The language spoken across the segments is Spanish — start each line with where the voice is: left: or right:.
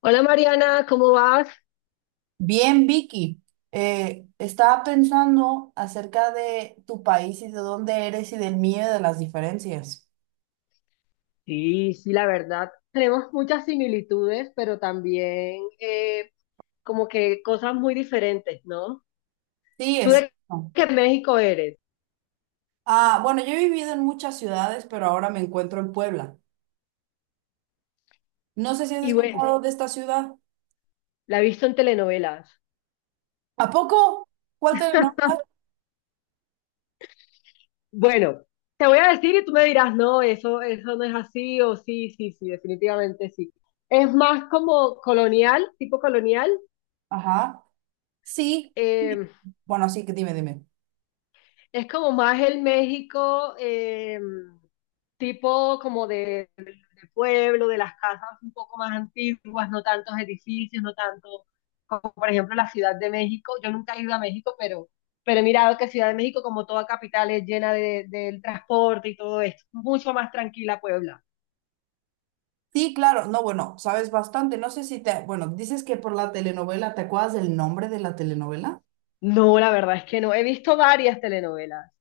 left: Hola Mariana, ¿cómo vas?
right: Bien, Vicky. Estaba pensando acerca de tu país y de dónde eres y del mío y de las diferencias.
left: Sí, sí, la verdad, tenemos muchas similitudes, pero también como que cosas muy diferentes, ¿no?
right: Sí,
left: Tú
right: es.
left: de que México eres,
right: Ah, bueno, yo he vivido en muchas ciudades, pero ahora me encuentro en Puebla. No sé si has
left: y bueno,
right: escuchado de esta ciudad.
left: la he visto en telenovelas.
right: ¿A poco? ¿Cuál te nombra?
left: Bueno, te voy a decir y tú me dirás, no, eso no es así, o sí, sí, sí, definitivamente sí. Es más como colonial, tipo colonial,
right: Ajá. Sí, sí.
left: eh,
right: Bueno, sí, que dime.
left: es como más el México, tipo como pueblo, de las casas un poco más antiguas, no tantos edificios, no tanto como por ejemplo la Ciudad de México. Yo nunca he ido a México, pero he mirado que Ciudad de México, como toda capital, es llena del transporte y todo esto. Mucho más tranquila Puebla.
right: Sí, claro. No, bueno, sabes bastante. No sé si te. Bueno, dices que por la telenovela, ¿te acuerdas del nombre de la telenovela?
left: No, la verdad es que no. He visto varias telenovelas,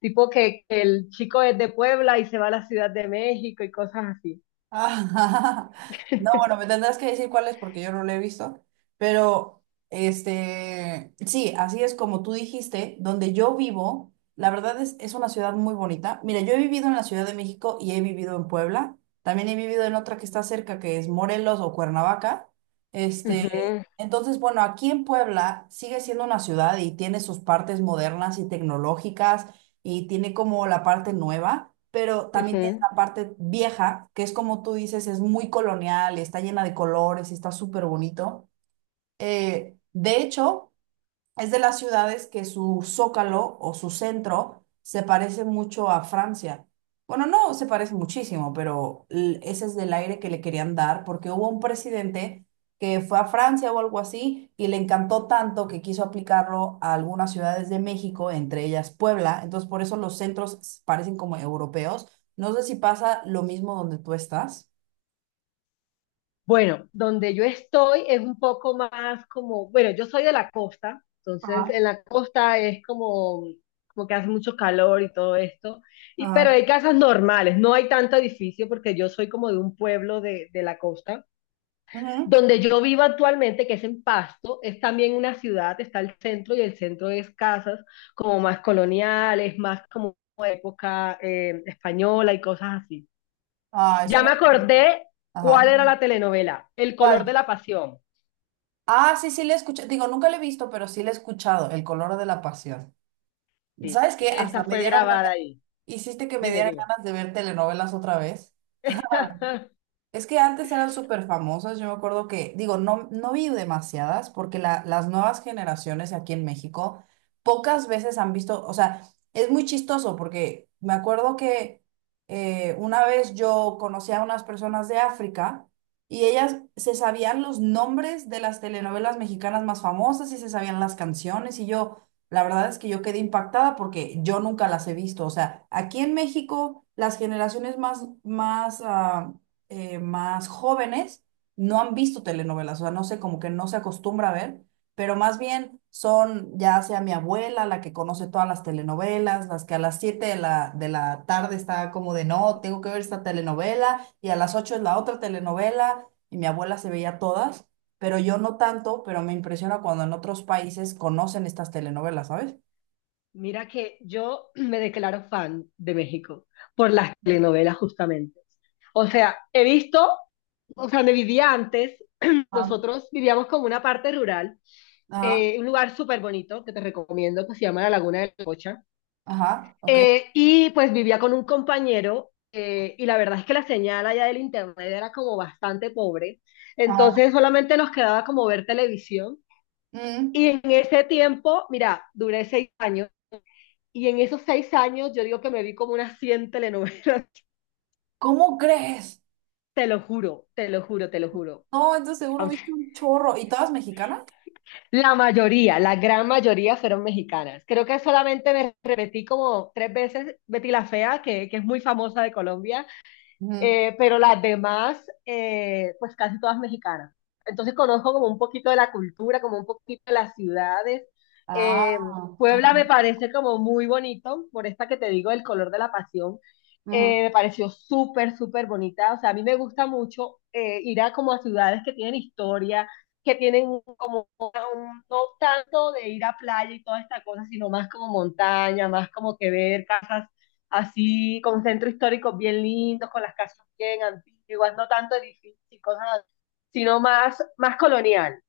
left: tipo que el chico es de Puebla y se va a la Ciudad de México y cosas así.
right: Ah, no, bueno, me tendrás que decir cuál es porque yo no lo he visto, pero este, sí, así es como tú dijiste, donde yo vivo, la verdad es una ciudad muy bonita. Mira, yo he vivido en la Ciudad de México y he vivido en Puebla, también he vivido en otra que está cerca, que es Morelos o Cuernavaca. Este,
left: Ujú,
right: entonces, bueno, aquí en Puebla sigue siendo una ciudad y tiene sus partes modernas y tecnológicas y tiene como la parte nueva. Pero también
left: ujú.
right: parte vieja, que es como tú dices, es muy colonial, está llena de colores, está súper bonito. De hecho, es de las ciudades que su zócalo o su centro se parece mucho a Francia. Bueno, no se parece muchísimo, pero ese es del aire que le querían dar porque hubo un presidente que fue a Francia o algo así y le encantó tanto que quiso aplicarlo a algunas ciudades de México, entre ellas Puebla. Entonces, por eso los centros parecen como europeos. No sé si pasa lo mismo donde tú estás.
left: Bueno, donde yo estoy es un poco más como, bueno, yo soy de la costa, entonces
right: Ajá,
left: en la costa es como que hace mucho calor y todo esto, pero
right: ajá.
left: hay casas normales, no hay tanto edificio porque yo soy como de un pueblo de la costa.
right: Ujú.
left: Donde yo vivo actualmente, que es en Pasto, es también una ciudad, está el centro y el centro es casas como más coloniales, más como época española y cosas así.
right: Ah, eso
left: Ya
right: no.
left: me acordé
right: Ajá.
left: cuál era la telenovela, El color de
right: ¿Cuál?
left: la pasión.
right: Ah, sí, sí, le he escuchado. Digo, nunca le he visto, pero sí le he escuchado, El color de la pasión.
left: Sí.
right: ¿Sabes qué? Hasta
left: Esa
right: me
left: fue
right: dieron
left: grabada
right: ganas,
left: ahí.
right: hiciste que me
left: Dime,
right: dieran
left: dime.
right: ganas de ver telenovelas otra vez. Es que antes eran súper famosas, yo me acuerdo que, digo, no, no vi demasiadas porque las nuevas generaciones aquí en México pocas veces han visto, o sea, es muy chistoso porque me acuerdo que una vez yo conocí a unas personas de África y ellas se sabían los nombres de las telenovelas mexicanas más famosas y se sabían las canciones y yo, la verdad es que yo quedé impactada porque yo nunca las he visto, o sea, aquí en México las generaciones más jóvenes no han visto telenovelas, o sea, no sé, como que no se acostumbra a ver, pero más bien son ya sea mi abuela la que conoce todas las telenovelas, las que a las 7 de la tarde está como de no, tengo que ver esta telenovela, y a las 8 es la otra telenovela, y mi abuela se veía todas, pero yo no tanto, pero me impresiona cuando en otros países conocen estas telenovelas, ¿sabes?
left: Mira que yo me declaro fan de México por las telenovelas justamente. O sea, he visto, o sea, me vivía antes,
right: Ah,
left: nosotros vivíamos como una parte rural,
right: ajá,
left: un lugar súper bonito que te recomiendo que se llama La Laguna de la Cocha.
right: ajá, ok.
left: Y pues vivía con un compañero y la verdad es que la señal allá del internet era como bastante pobre,
right: Ajá.
left: entonces solamente nos quedaba como ver televisión.
right: Mm.
left: Y en ese tiempo, mira, duré 6 años y en esos 6 años yo digo que me vi como unas 100 telenovelas.
right: ¿Cómo crees?
left: Te lo juro, te lo juro, te lo juro.
right: No, entonces seguro
left: O sea,
right: viste un chorro. ¿Y todas mexicanas?
left: la mayoría, la gran mayoría fueron mexicanas. Creo que solamente me repetí como tres veces Betty la Fea, que es muy famosa de Colombia,
right: Ujú.
left: pero las demás, pues casi todas mexicanas. Entonces conozco como un poquito de la cultura, como un poquito de las ciudades.
right: Ah,
left: Eh, Puebla
right: ajá,
left: me parece como muy bonito, por esta que te digo, el color de la pasión.
right: ujú.
left: Me pareció súper, súper bonita. O sea, a mí me gusta mucho ir a como a ciudades que tienen historia, que tienen como no tanto de ir a playa y toda esta cosa, sino más como montaña, más como que ver casas así, con centro histórico bien lindos, con las casas bien antiguas, no tanto edificios y cosas así, sino más, más colonial.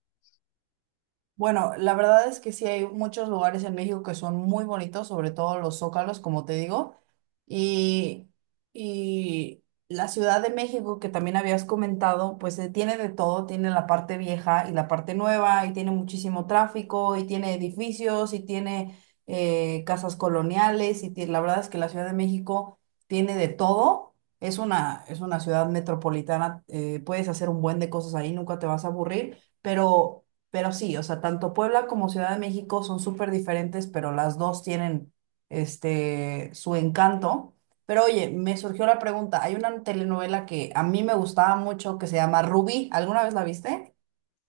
right: Bueno, la verdad es que sí hay muchos lugares en México que son muy bonitos, sobre todo los zócalos, como te digo. Y, y la Ciudad de México, que también habías comentado, pues tiene de todo, tiene la parte vieja y la parte nueva, y tiene muchísimo tráfico, y tiene edificios, y tiene casas coloniales, y la verdad es que la Ciudad de México tiene de todo. Es una ciudad metropolitana, puedes hacer un buen de cosas ahí, nunca te vas a aburrir, pero sí, o sea, tanto Puebla como Ciudad de México son súper diferentes, pero las dos tienen este, su encanto. Pero oye, me surgió la pregunta, hay una telenovela que a mí me gustaba mucho que se llama Rubí, ¿alguna vez la viste?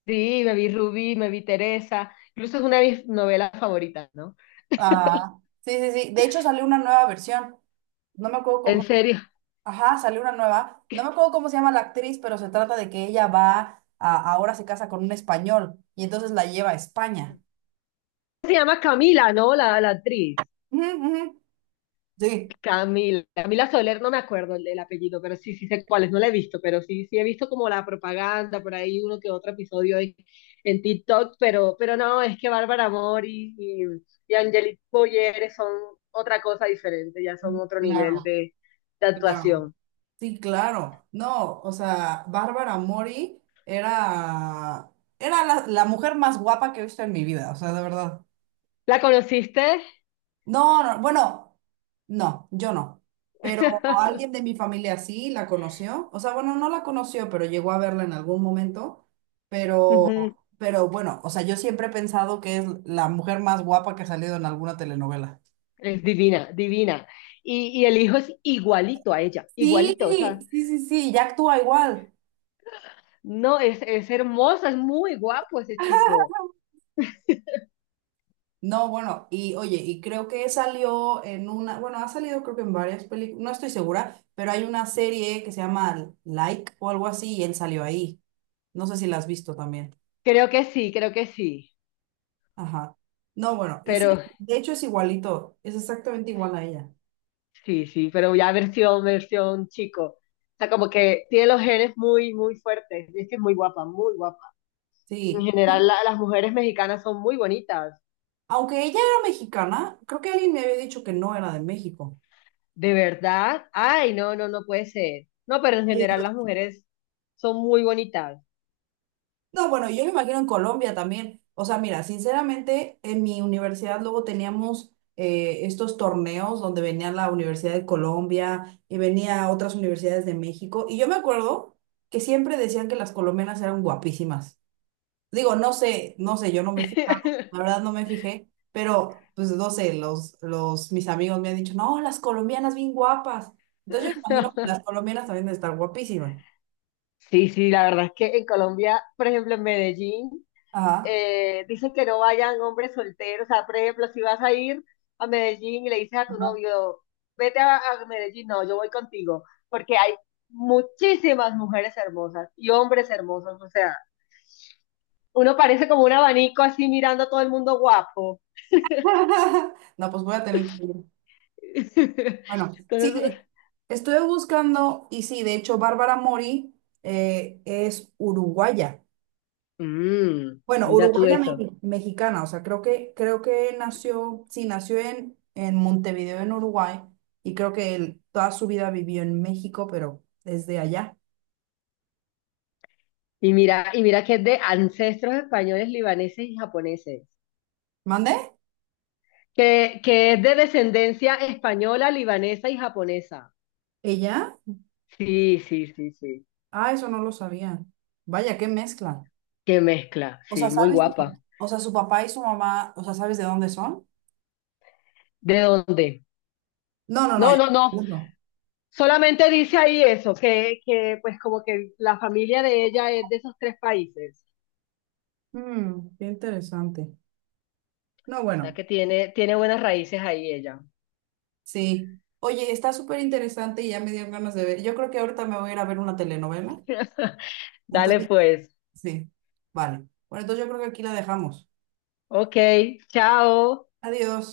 left: Sí, me vi Rubí, me vi Teresa, incluso es una de mis novelas favoritas, ¿no?
right: Ah, sí, sí, sí, de hecho salió una nueva versión, no me acuerdo
left: En
right: cómo,
left: serio.
right: ajá, salió una nueva, no me acuerdo cómo se llama la actriz, pero se trata de que ella va, a, ahora se casa con un español y entonces la lleva a España.
left: Se llama Camila, ¿no? La actriz.
right: Ujú, ujú. Sí.
left: Camila, Camila Soler, no me acuerdo el apellido, pero sí, sí sé cuáles, no la he visto, pero sí, sí he visto como la propaganda, por ahí uno que otro episodio en TikTok, pero no, es que Bárbara Mori y Angelique Boyer son otra cosa diferente, ya son otro nivel
right: Claro,
left: de
right: claro.
left: actuación.
right: Sí, claro. No, o sea, Bárbara Mori era la mujer más guapa que he visto en mi vida, o sea, de verdad.
left: ¿La conociste?
right: No, no, bueno, no, yo no. Pero alguien de mi familia sí la conoció. O sea, bueno, no la conoció, pero llegó a verla en algún momento.
left: Ujú.
right: Pero bueno, o sea, yo siempre he pensado que es la mujer más guapa que ha salido en alguna telenovela.
left: Es divina, divina. Y el hijo es igualito a ella,
right: Sí,
left: igualito, o sea,
right: sí, sí, sí, ya actúa igual.
left: no, es hermoso, es muy guapo ese chico.
right: No, bueno, y oye, y creo que salió en una, bueno, ha salido creo que en varias películas, no estoy segura, pero hay una serie que se llama Like o algo así y él salió ahí. No sé si la has visto también.
left: Creo que sí,
right: Ajá. No, bueno, y sí,
left: pero
right: de hecho es igualito, es exactamente igual a ella.
left: sí, sí, pero ya versión, versión chico. O sea, como que tiene los genes muy, muy fuertes. Es que es muy guapa, muy guapa. En
right: Sí,
left: general, las mujeres mexicanas son muy bonitas.
right: aunque ella era mexicana, creo que alguien me había dicho que no era de México.
left: De verdad. Ay, no, no, no puede ser. No, pero en general las mujeres son muy bonitas.
right: No, bueno, yo me imagino en Colombia también. O sea, mira, sinceramente, en mi universidad luego teníamos estos torneos donde venía la Universidad de Colombia y venía otras universidades de México. Y yo me acuerdo que siempre decían que las colombianas eran guapísimas. Digo, no sé, no sé, yo no me fijaba, la verdad no me fijé, pero pues no sé, mis amigos me han dicho, no, las colombianas bien guapas. Entonces yo me imagino que las colombianas también deben estar guapísimas.
left: Sí, sí, la verdad es que en Colombia, por ejemplo, en Medellín.
right: Ajá.
left: Dicen que no vayan hombres solteros. O sea, por ejemplo, si vas a ir a Medellín y le dices a tu
right: Ajá.
left: novio, vete a Medellín, no, yo voy contigo, porque hay muchísimas mujeres hermosas y hombres hermosos. O sea, uno parece como un abanico así mirando a todo el mundo guapo.
right: No, pues voy a tener que ir. Bueno, sí,
left: Entonces,
right: estuve buscando y sí, de hecho, Bárbara Mori es uruguaya.
left: mm,
right: Bueno,
left: mira tú
right: uruguaya
left: eso.
right: mexicana, o sea, creo que nació, sí, nació en Montevideo, en Uruguay, y creo que él toda su vida vivió en México, pero desde allá.
left: Y mira que es de ancestros españoles, libaneses y japoneses.
right: ¿Mande?
left: Que es de descendencia española, libanesa y japonesa.
right: ¿Ella?
left: Sí, sí, sí, sí.
right: Ah, eso no lo sabía. Vaya, qué mezcla.
left: Qué mezcla,
right: O sea,
left: sí, muy
right: ¿sabes?
left: guapa.
right: O sea, su papá y su mamá, o sea, ¿sabes de dónde son?
left: ¿De dónde?
right: No, no, no,
left: No, no, no.
right: no.
left: Solamente dice ahí eso, que pues como que la familia de ella es de esos tres países.
right: Mm, qué interesante. No,
left: O sea
right: bueno.
left: que tiene buenas raíces ahí ella.
right: Sí. Oye, está súper interesante y ya me dieron ganas de ver. Yo creo que ahorita me voy a ir a ver una telenovela.
left: Dale
right: Entonces,
left: pues.
right: sí. Vale. Bueno, entonces yo creo que aquí la dejamos.
left: Ok, chao.
right: Adiós.